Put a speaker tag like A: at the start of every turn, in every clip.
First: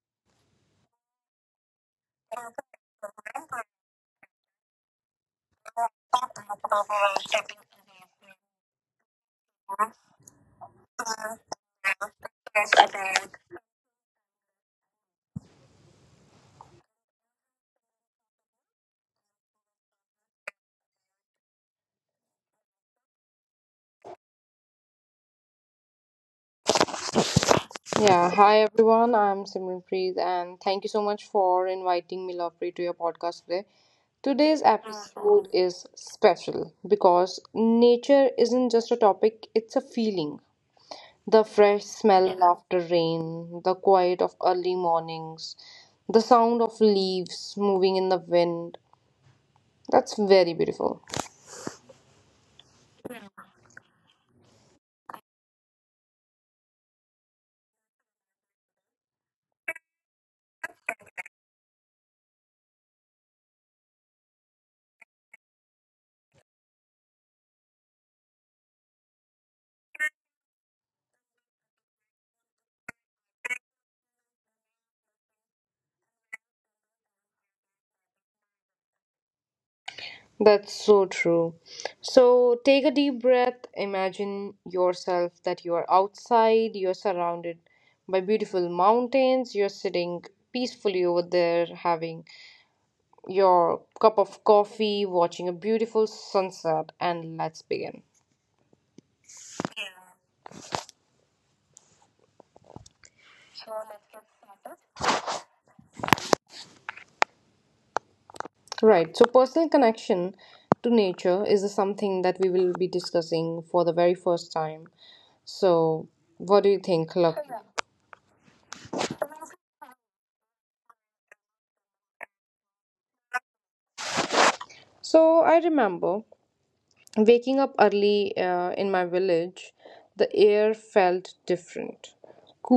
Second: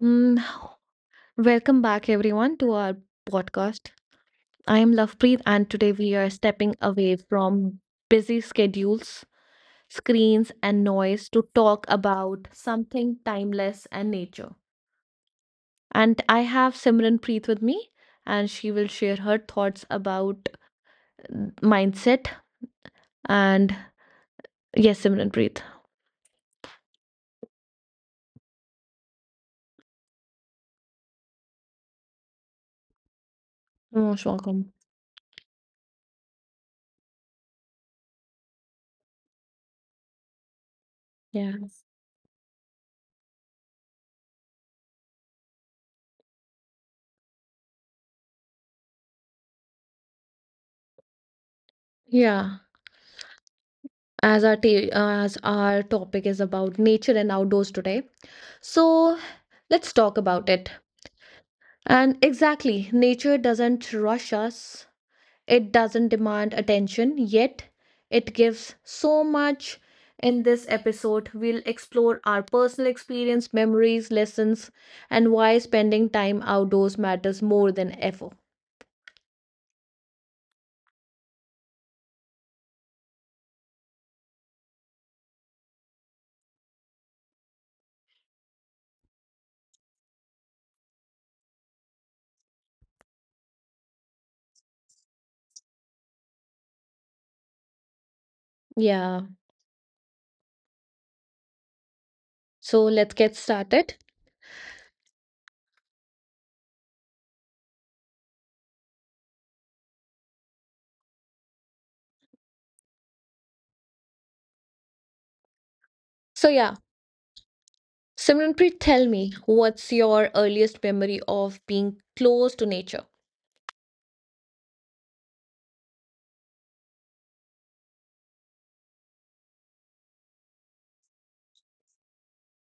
A: Mm, Welcome back, everyone, to our podcast. I am Lovepreet, and today we are stepping away from busy schedules, screens, and noise to talk about something timeless and nature. And I have Simran Preet with me, and she will share her thoughts about uh, mindset. And yes, Simran Preet,
B: Yeah, hi everyone. I'm Simranpreet, and thank you so much for inviting me, Lovepreet, to your podcast today.
A: you're most
B: Today's
A: welcome.
B: episode is special because nature isn't just a topic, it's a feeling. The
A: Yeah.
B: fresh smell after rain, the quiet of early mornings, the sound of leaves moving in the wind. That's very beautiful.
A: Yeah, as our topic is about nature and outdoors today. So let's talk about it. And exactly, nature doesn't rush us, it doesn't demand attention, yet it gives so much. In this episode, we'll explore our personal experience, memories, lessons, and why spending time outdoors matters more than ever.
B: That's so true. So take a deep breath. Imagine yourself that you are outside, you're surrounded by beautiful mountains, you're sitting peacefully over there having your cup of coffee, watching a beautiful sunset, and let's begin.
A: Yeah, so let's get started.
B: Right. So personal connection to nature is something that we will be discussing for the very first time. So
A: So,
B: what do you
A: yeah,
B: think, Luck?
A: Simranpreet, tell me, what's your earliest memory of being close to nature?
B: So I remember waking up early in my village, the air felt different.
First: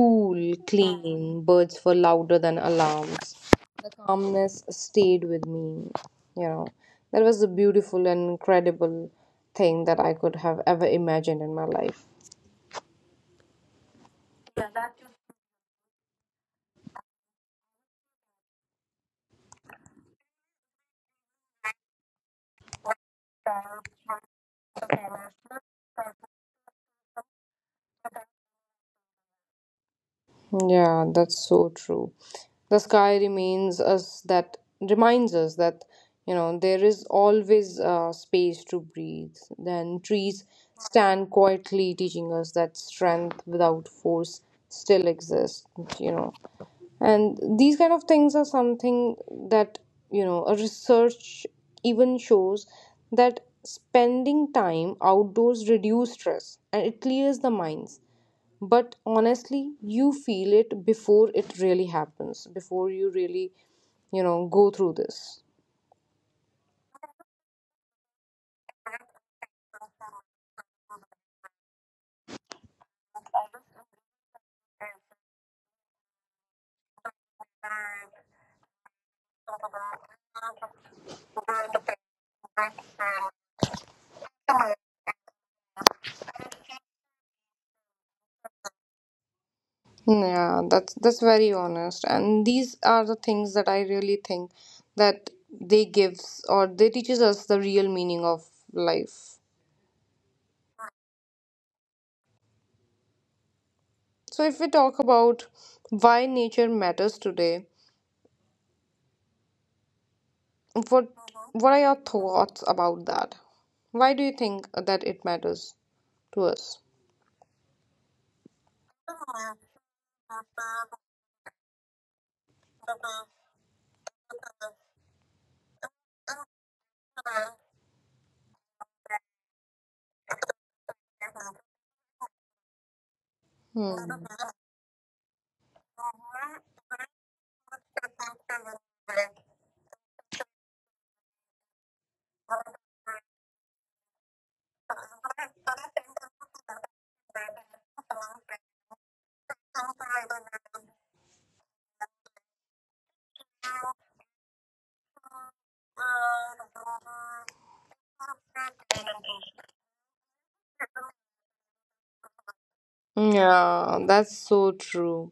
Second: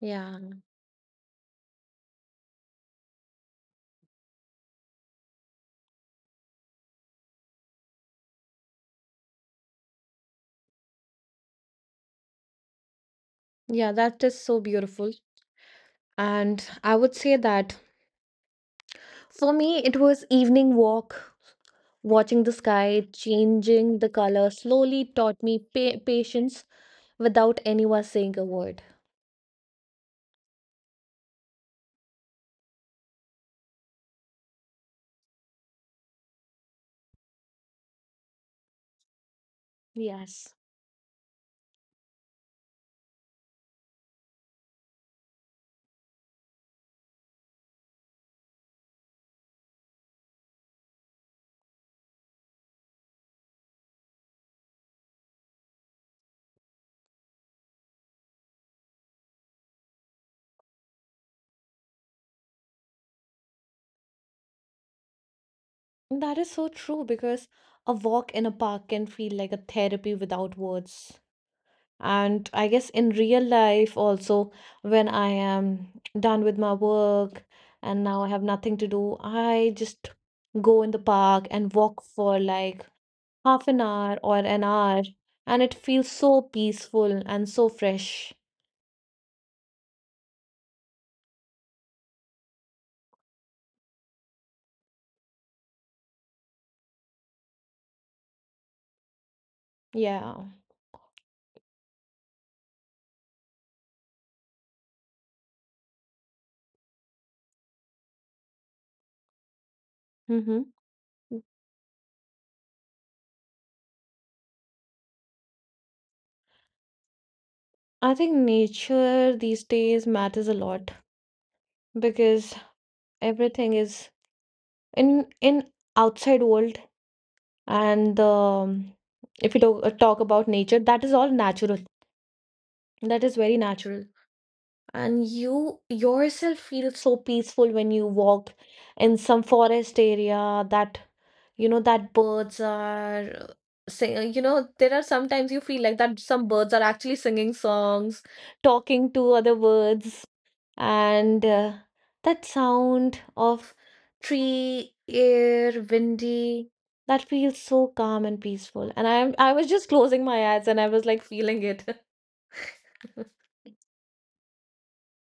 A: Yeah,
B: clean, birds were louder than alarms. The calmness stayed with me. You know, that was a beautiful and incredible thing that I could have ever imagined in my life.
A: yeah, that is so beautiful. And I would say that for me, it was evening walk, watching the sky changing the color slowly taught me patience without anyone saying a word.
B: Yeah, that's so true. The sky remains us that reminds us that there is always space to breathe. Then trees
A: Yes.
B: stand quietly, teaching us that strength without force still exists. You know, and these kind of things are something that a research even shows that spending time outdoors reduce stress and it clears the minds, but honestly you feel it before it really happens, before you really go through this.
A: That is so true because a walk in a park can feel like a therapy without words. And I guess in real life, also, when I am done with my work and now I have nothing to do, I just go in the park and walk for like half an hour or an hour, and it feels so peaceful and so fresh.
B: Yeah, that's very honest. And these are the things that I really think that they gives or they teaches us the real meaning of life.
A: Yeah.
B: So if we talk about why nature matters today,
A: Mm-hmm.
B: what what are your thoughts about that? Why do you think that it matters to us?
A: I think nature these days matters a lot because everything is in outside world, and if you talk about nature, that is all natural. That is very
B: Hmm.
A: natural. And you yourself feel so peaceful when you walk in some forest area, that you know that birds are sing you know, there are sometimes you feel like that some birds are actually singing songs, talking to other birds, and that sound of tree air windy, that feels so calm and peaceful, and I was just closing my eyes and I was like feeling it.
B: Yeah, that's so true.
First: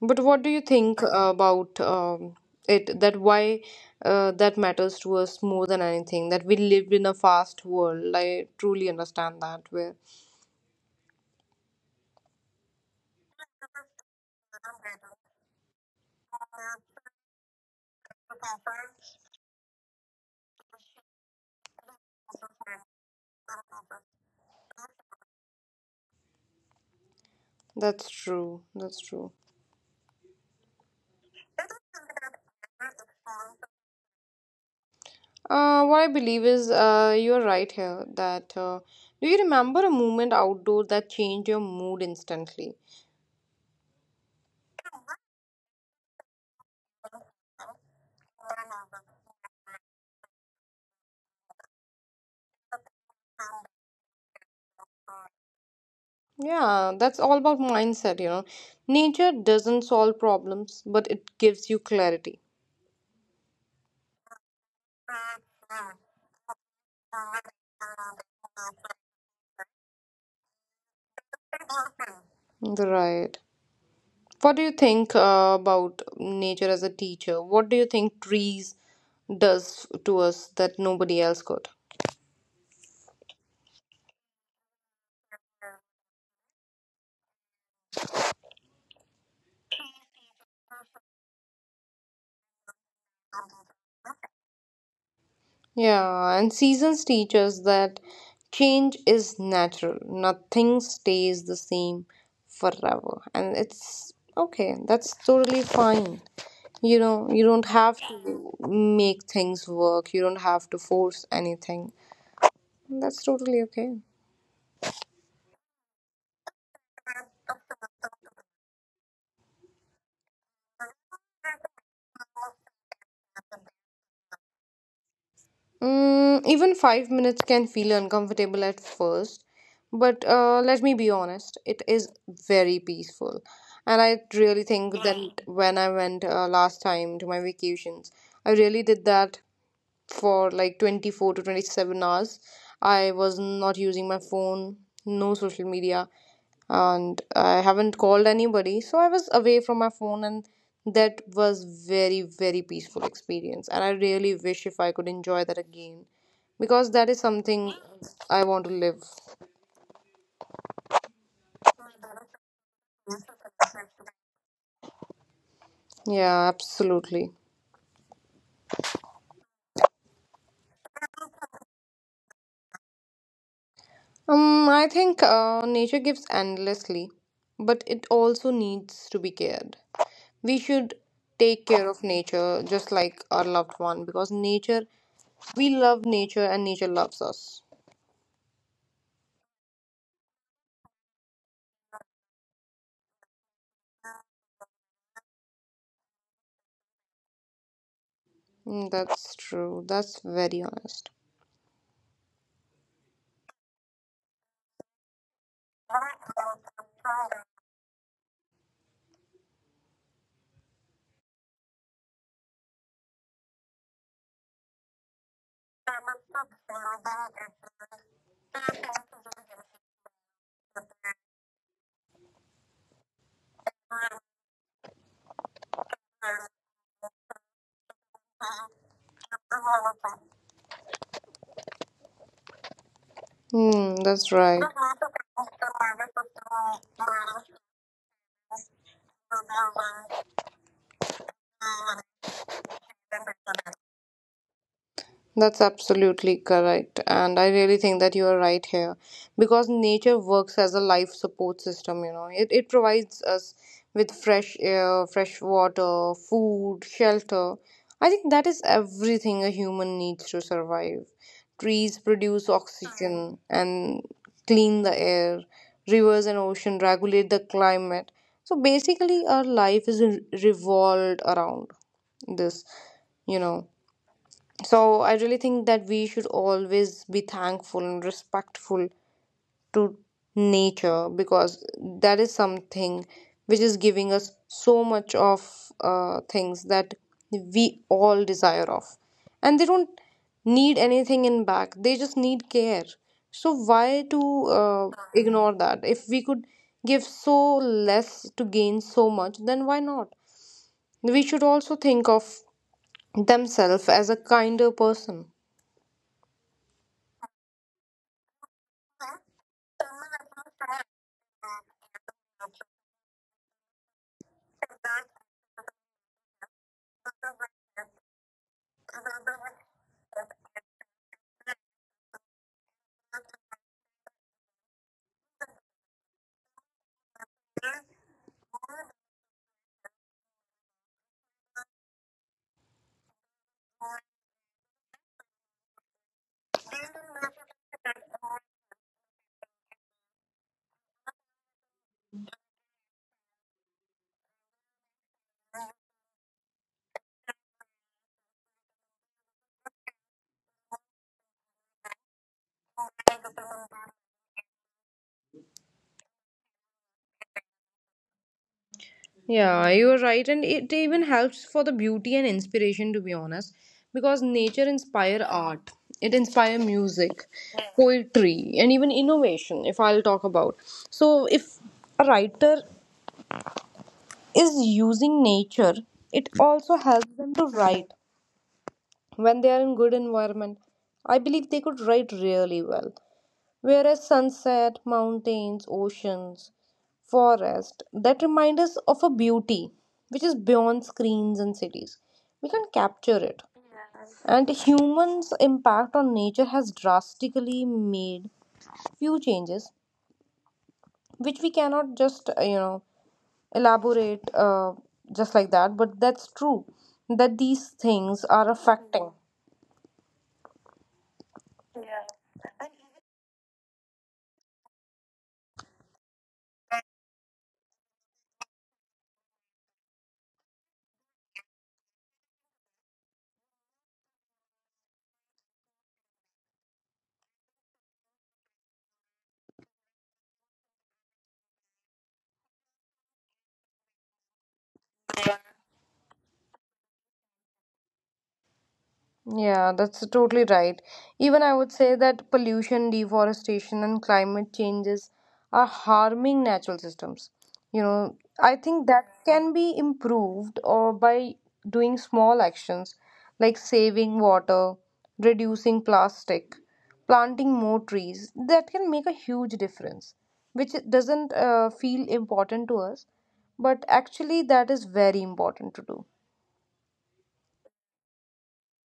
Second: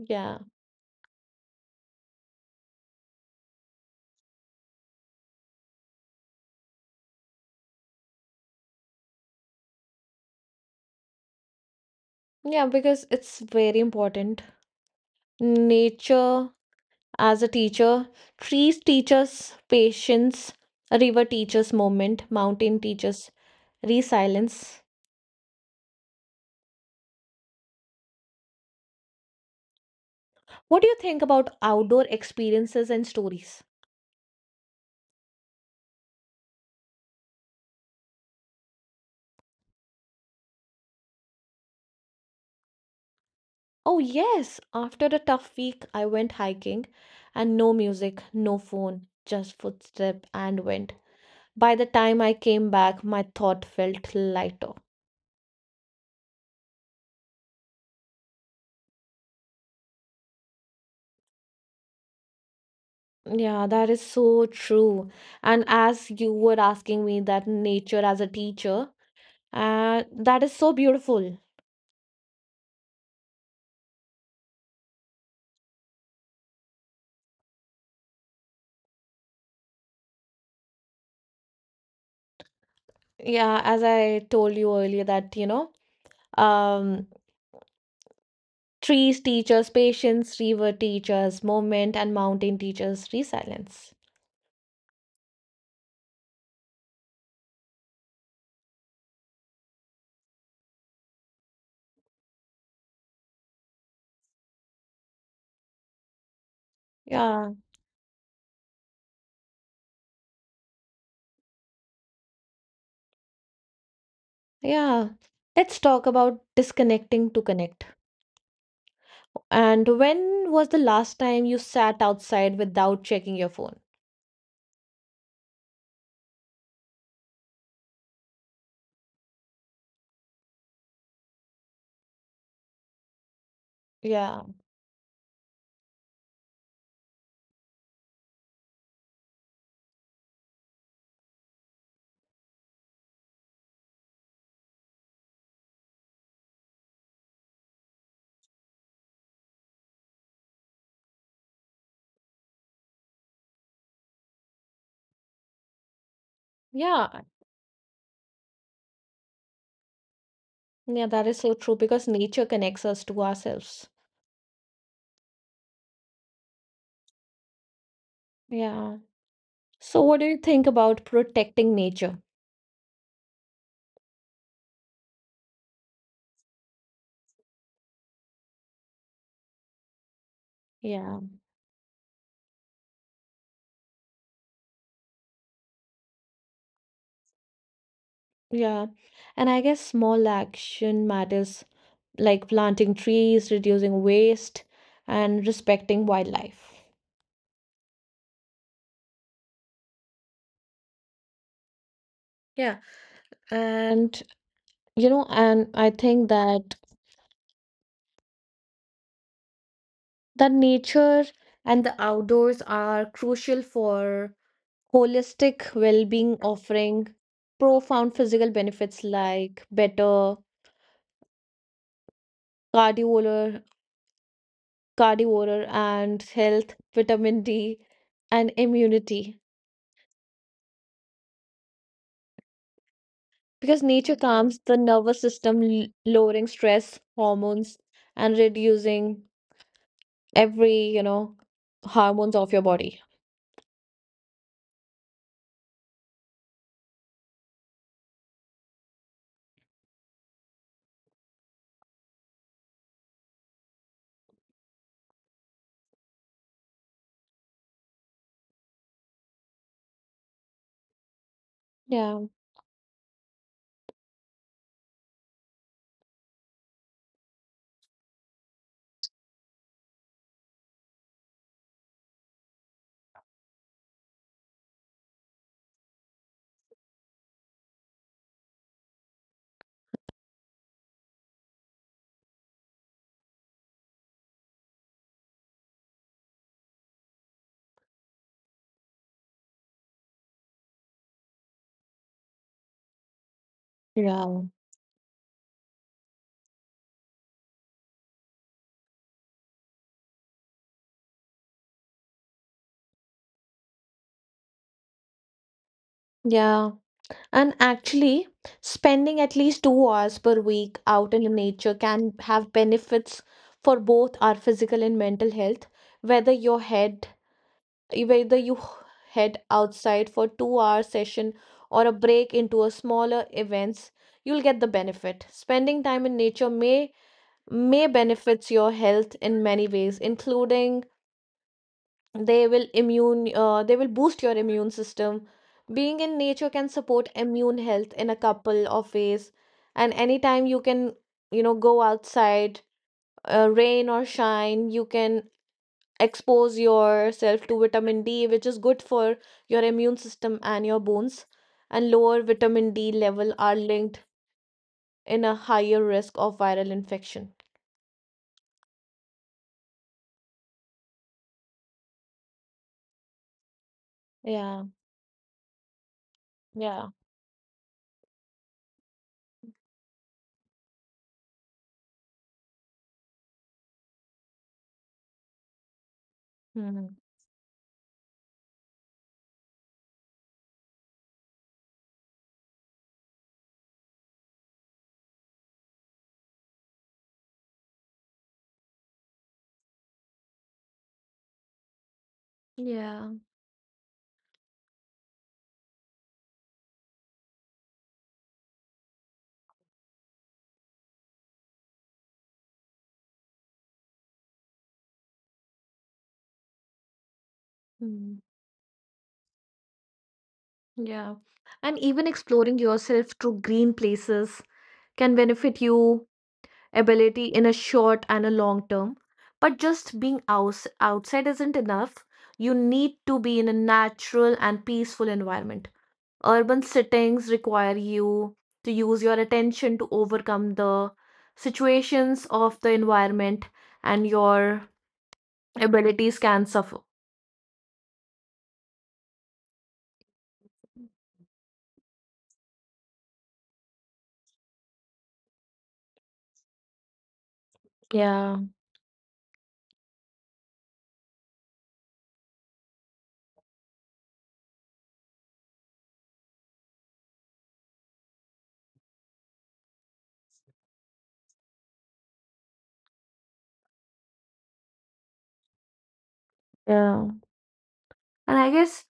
B: But what do you think about it? That why that matters to us more than anything. That we live in a fast world. I truly understand that. Where
A: Yeah, because it's very important. Nature as a teacher, trees teach us patience, river teaches moment, mountain teaches resilience.
B: that's true. That's true.
A: What do you think about outdoor experiences and stories?
B: What I believe is you're right here. That do you remember a moment outdoor that changed your mood instantly?
A: Oh, yes, after a tough week, I went hiking, and no music, no phone, just footstep and wind. By the time I came back, my thought felt lighter.
B: Yeah, that's all about mindset. You know, nature doesn't solve problems, but it gives you clarity.
A: Yeah, that is so true. And as you were asking me that nature as a teacher, that is so beautiful.
B: Right. What do you think about nature as a teacher? What do you think trees does to us that nobody else could?
A: Yeah, as I told you earlier that, you know, um, trees teach us patience, river teaches moment, and mountain teaches resilience.
B: Yeah, and seasons teach us that change is natural. Nothing stays the same forever. And it's okay. That's totally fine. You know, you
A: Yeah,
B: don't have to make things work. You don't have to force anything. That's totally okay.
A: yeah. Let's talk about disconnecting to connect. And when was the last time you sat outside without checking your phone?
B: Mm, even 5 minutes can feel uncomfortable at first, but let me be honest, it is very peaceful. And I
A: Yeah,
B: really think that when I went last time to my vacations, I really did that for like 24 to 27 hours. I was not using my phone, no social media, and I haven't called anybody. So I was away from my phone, and that was very, very peaceful experience. And I really wish if I could enjoy that again, because that is
A: yeah.
B: something I want to live.
A: Yeah, that is so true because nature connects us to ourselves.
B: Yeah, absolutely.
A: Yeah. So, what do you think about protecting nature?
B: I think nature gives endlessly, but it also needs to be cared. We should
A: Yeah.
B: take care of nature just like our loved one, because nature, we love nature and nature loves us.
A: Yeah. And I guess small action matters, like planting trees, reducing waste, and respecting wildlife.
B: Mm, that's true. That's very honest.
A: Yeah. And, you know, and I think that nature and the outdoors are crucial for holistic well-being, offering profound physical benefits like better cardiovascular, cardiovascular and health, vitamin D, and immunity. Because
B: Hmm,
A: nature
B: that's
A: calms
B: right.
A: the nervous system, lowering stress hormones and reducing every, you know, hormones of your body.
B: That's absolutely correct. And I really think that you are right here, because nature works as a life support system. It provides us with fresh air, fresh water, food, shelter. I think that is everything a human needs to survive. Trees
A: Yeah.
B: produce oxygen and clean the air, rivers and ocean regulate the climate. So basically, our life is revolved around this, you know. So I really think that we should always be thankful and respectful to nature, because that is something which is giving us so much of things that we all desire of. And they don't need anything in back, they just need care. So why
A: Yeah.
B: to ignore that? If we could give so less to gain so much, then why not? We should also think of themselves as a kinder person.
A: Yeah. And actually, spending at least 2 hours per week out in nature can have benefits for both our physical and mental health, whether your head whether you head outside for 2-hour session or a break into a smaller events, you'll get the benefit. Spending time in nature may benefits your health in many ways, including they will immune they will boost your immune system. Being in nature can support immune health in a couple of ways, and anytime you can, you know, go outside, rain or shine, you can expose yourself to vitamin D, which is good for your immune system and your bones, and lower vitamin D level are linked in a higher risk of viral infection.
B: Yeah, you're right, and it even helps for the beauty and inspiration, to be honest, because
A: Yeah,
B: nature inspire art, it inspire
A: yeah.
B: music, poetry, and even innovation. If I'll talk about, so if a writer is using nature, it also
A: Hmm.
B: helps them to write when they are in good environment. I believe they could write really well. Whereas sunset, mountains, oceans, forest that remind us of a beauty which is beyond screens and cities. We can
A: Yeah,
B: capture it. And humans' impact on nature has drastically made few changes, which we cannot just elaborate, just like that. But that's true that these
A: mm,
B: things are affecting.
A: yeah. And even exploring yourself through green places can benefit you ability in a short and a long term. But just being outside isn't enough. You need to be in a natural and peaceful environment. Urban settings require you to use your attention to overcome the situations of the environment, and your abilities can suffer.
B: Yeah, that's totally right. Even I would say that pollution, deforestation, and climate changes are harming natural systems. You know,
A: Yeah,
B: I think that can be improved or by doing small actions like saving water, reducing plastic, planting more trees. That can make a huge difference, which doesn't feel important to us, but actually that is very important to do.
A: yeah. And I guess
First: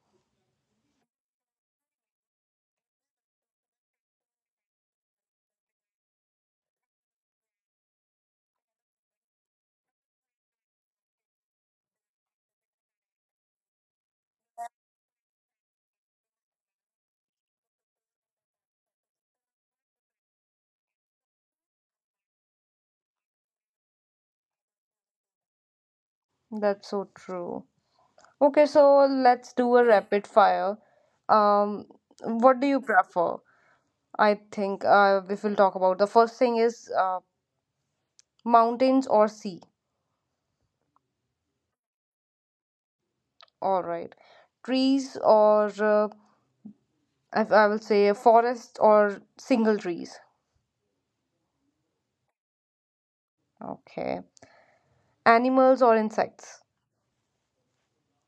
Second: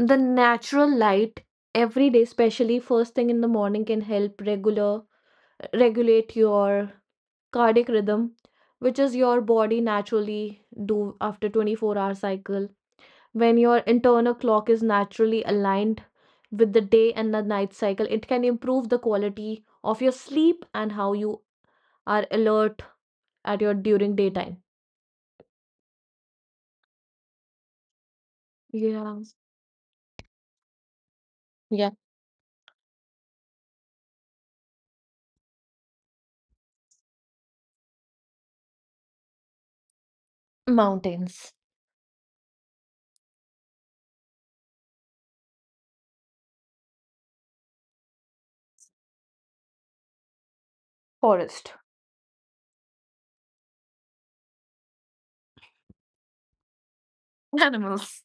A: the natural light every day, especially first thing in the morning, can help regular regulate your cardiac rhythm, which is your body naturally do after 24-hour cycle. When your internal clock is naturally aligned with the day and the night cycle, it can improve the quality of your sleep and how you are alert at your during daytime.
B: That's so true. Okay, so
A: Yeah.
B: let's do a rapid fire. Um,
A: Yeah.
B: what do you prefer? I think we'll talk about the first thing is mountains or sea.
A: Mountains.
B: All right, trees or I will say forest or single trees.
A: Forest.
B: Okay, animals or insects.
A: Animals.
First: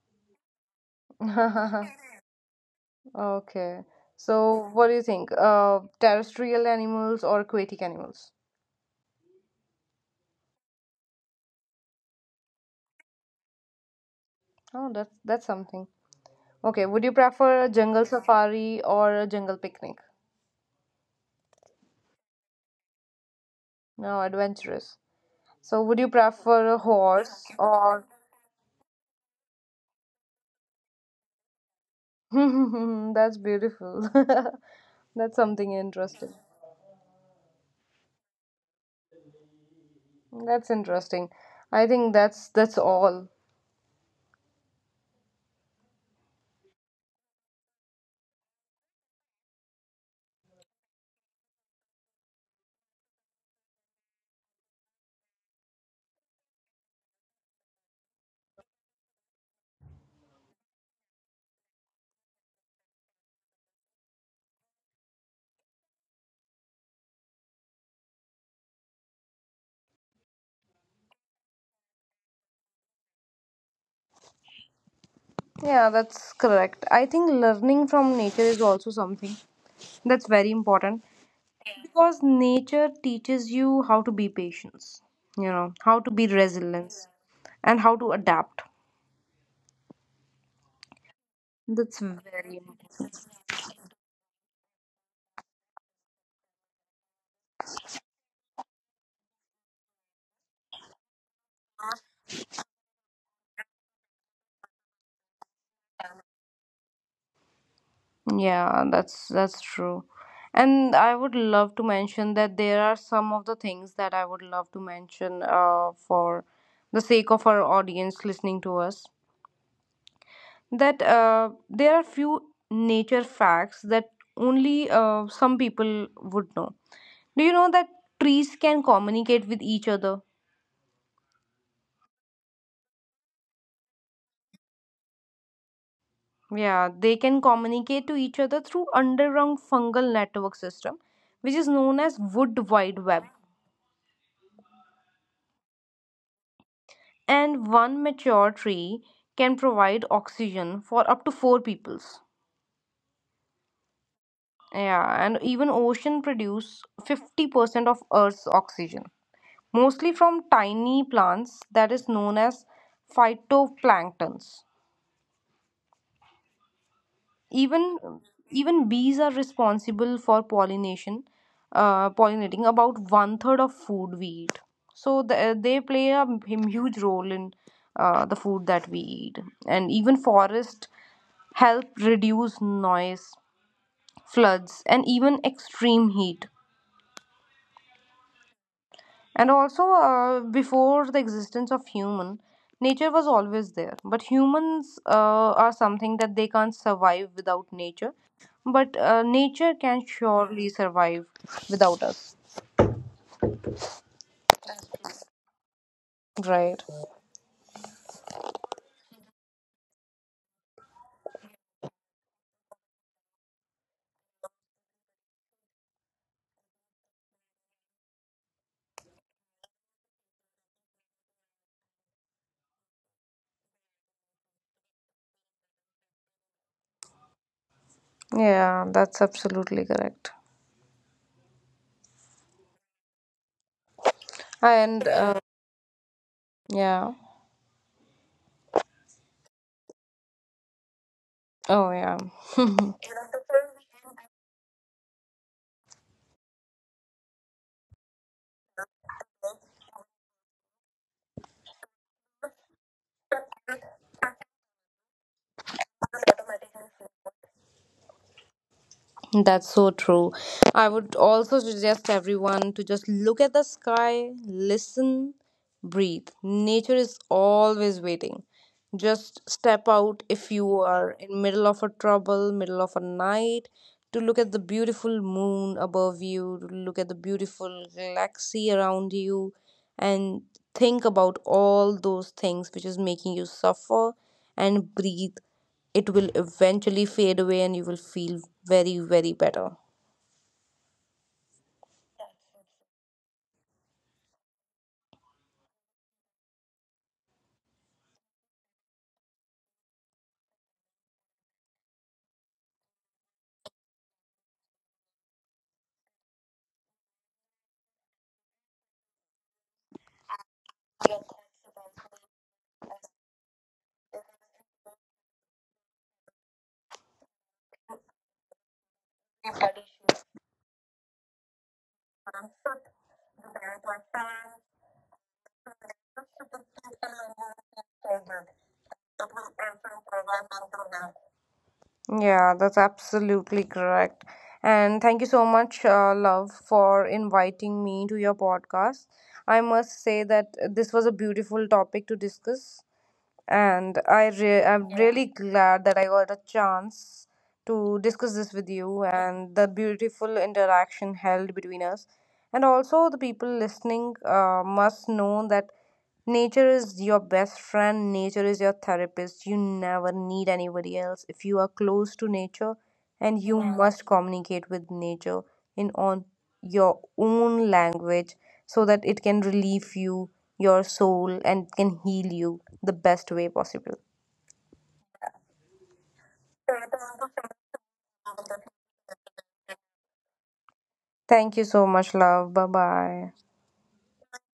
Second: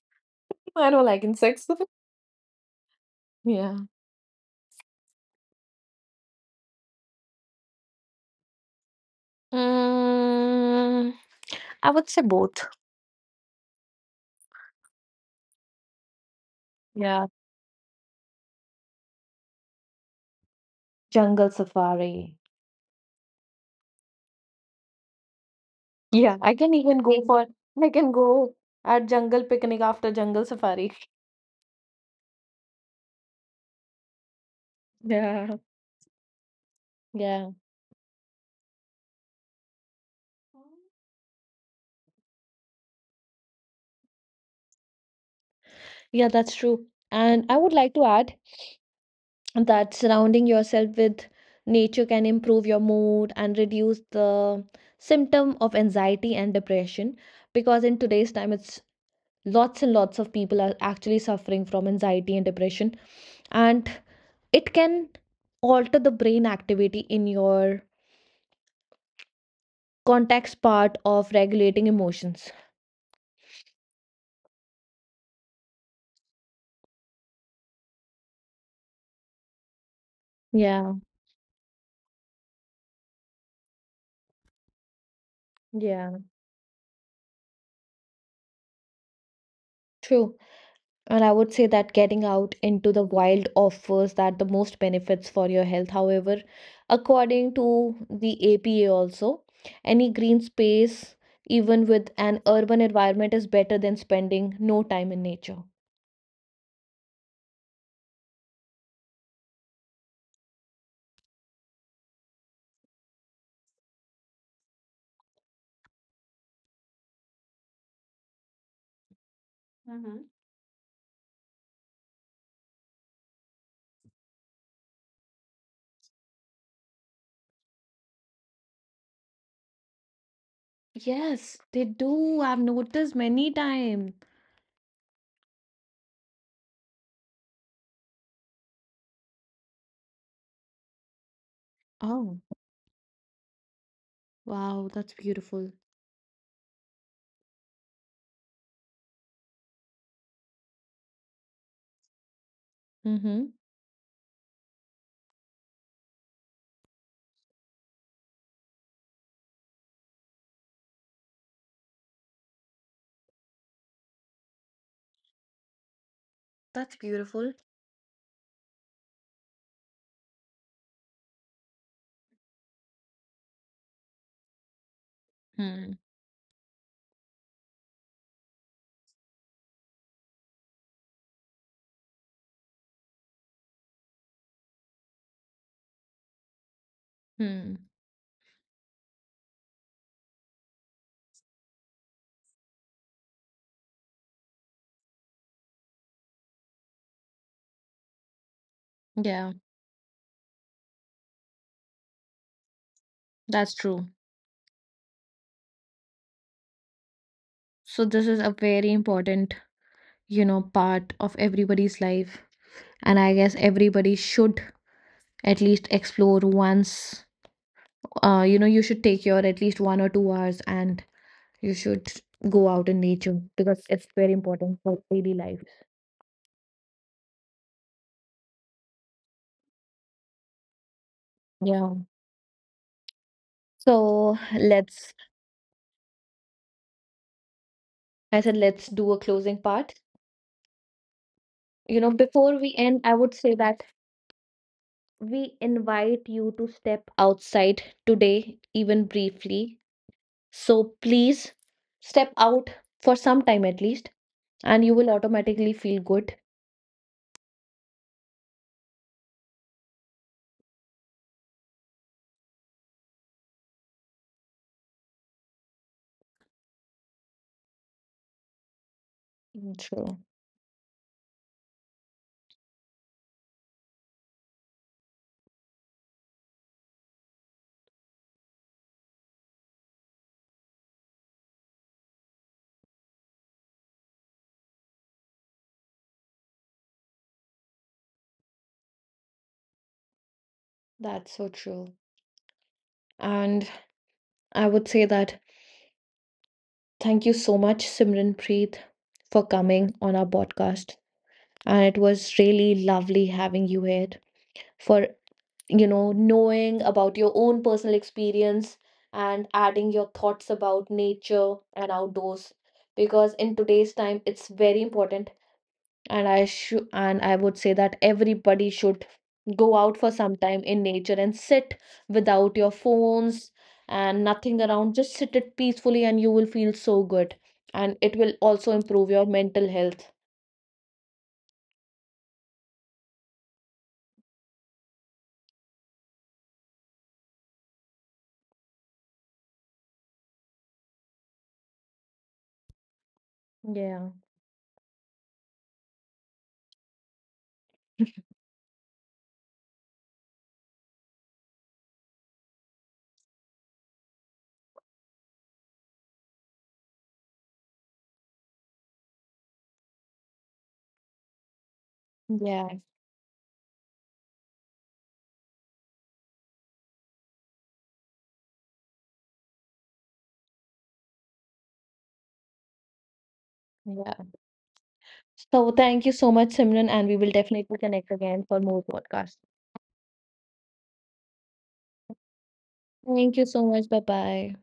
A: I don't like insects. Yeah.
B: Okay, so what do you think? Terrestrial animals or aquatic animals?
A: Mm, I would say both.
B: Oh, that's something. Okay, would you
A: Yeah.
B: prefer a jungle safari or a jungle picnic?
A: Jungle safari.
B: No, adventurous. So, would you
A: Yeah.
B: prefer a horse
A: I
B: or?
A: can go at jungle picnic after jungle safari.
B: That's beautiful. That's
A: Yeah.
B: something interesting.
A: Yeah.
B: That's interesting. I think that's all.
A: Yeah, that's true. And I would like to add that surrounding yourself with nature can improve your mood and reduce the symptom of anxiety and depression, because in today's time it's lots and lots of people are actually suffering from anxiety and depression, and it can alter the brain activity in your context part of regulating emotions.
B: Yeah, that's correct. I think learning from nature is also something that's very
A: Yeah,
B: important, because nature teaches you how to be patient, you know, how to
A: yeah,
B: be resilient and how to adapt.
A: true. And I would say that
B: That's
A: getting out
B: very
A: into the
B: important.
A: wild offers that the most benefits for your health. However, according to the APA also, any green space, even with an urban environment, is better than spending no time in nature.
B: Yeah, that's true. And I would love to mention that there are some of the things that I would love to mention, for the sake of our audience listening to us.
A: Mm-hmm.
B: That there are few nature facts that only some people would know. Do you know that trees can communicate with each other?
A: Yes, they do. I've noticed many times.
B: Yeah, they can communicate to each other through underground fungal network system, which is known as
A: Oh,
B: wood wide web.
A: wow, that's beautiful.
B: And one mature tree can provide oxygen for up to four peoples.
A: Mm-hmm.
B: Yeah. And even ocean produce 50% of earth's oxygen, mostly from tiny plants that is known as phytoplanktons.
A: That's beautiful.
B: Even even bees are responsible for pollination, pollinating about one third of food we eat. So they
A: Hmm.
B: play a huge role in the food that we eat. And even forest help reduce noise, floods, and even extreme heat.
A: Hmm.
B: And also, before the existence of human, nature was always there. But humans are something that they can't survive without nature. But
A: Yeah,
B: nature can surely survive without us.
A: that's true.
B: Right.
A: So this is a very important, you know, part of everybody's life, and I guess everybody should at least explore once. You know, you should take your at least 1 or 2 hours, and you should go out in nature because it's very important for daily life.
B: Yeah, that's absolutely correct.
A: Yeah, so
B: And
A: let's
B: yeah.
A: I said let's do a closing part.
B: Oh,
A: You know,
B: yeah.
A: before we end, I would say that we invite you to step outside today, even briefly. So please step out for some time at least, and you will automatically feel good.
B: That's so true. I would also suggest everyone to just look at the sky, listen, breathe. Nature is always waiting. Just
A: Mm.
B: step
A: True.
B: out if you are in middle of a trouble, middle of a night, to look at the beautiful moon above you, to look at the beautiful galaxy around you, and think about all those things which is making you suffer, and breathe. It will eventually fade away and you will feel very, very better.
A: That's so true. And I would say that thank you so much, Simranpreet, for coming on our podcast. And it was really lovely having you here for, you know, knowing about your own personal experience and adding your thoughts about nature and outdoors. Because in today's time, it's very important, and I should and I would say that everybody should go out for some time in nature and sit without your phones and nothing around, just sit it peacefully, and you will feel so good, and it will also improve your mental health.
B: Yeah, that's absolutely correct. And thank you so much, love, for inviting me to your podcast. I must say that this was a beautiful topic to discuss, and
A: Yeah.
B: I'm really glad that I got a chance to discuss this with you and the beautiful interaction held between us. And also, the people listening must know that nature is your best friend, nature is your therapist. You never need anybody else. If you are close to
A: Yeah.
B: nature and you, yeah, must communicate with nature in on your own language, so that it can relieve you, your soul, and can heal you the best way possible.
A: Yeah, so thank you so much, Simran, and we will definitely connect again for more podcasts.
B: Thank you so much, love. Bye
A: Thank
B: bye.
A: you so much. Bye bye.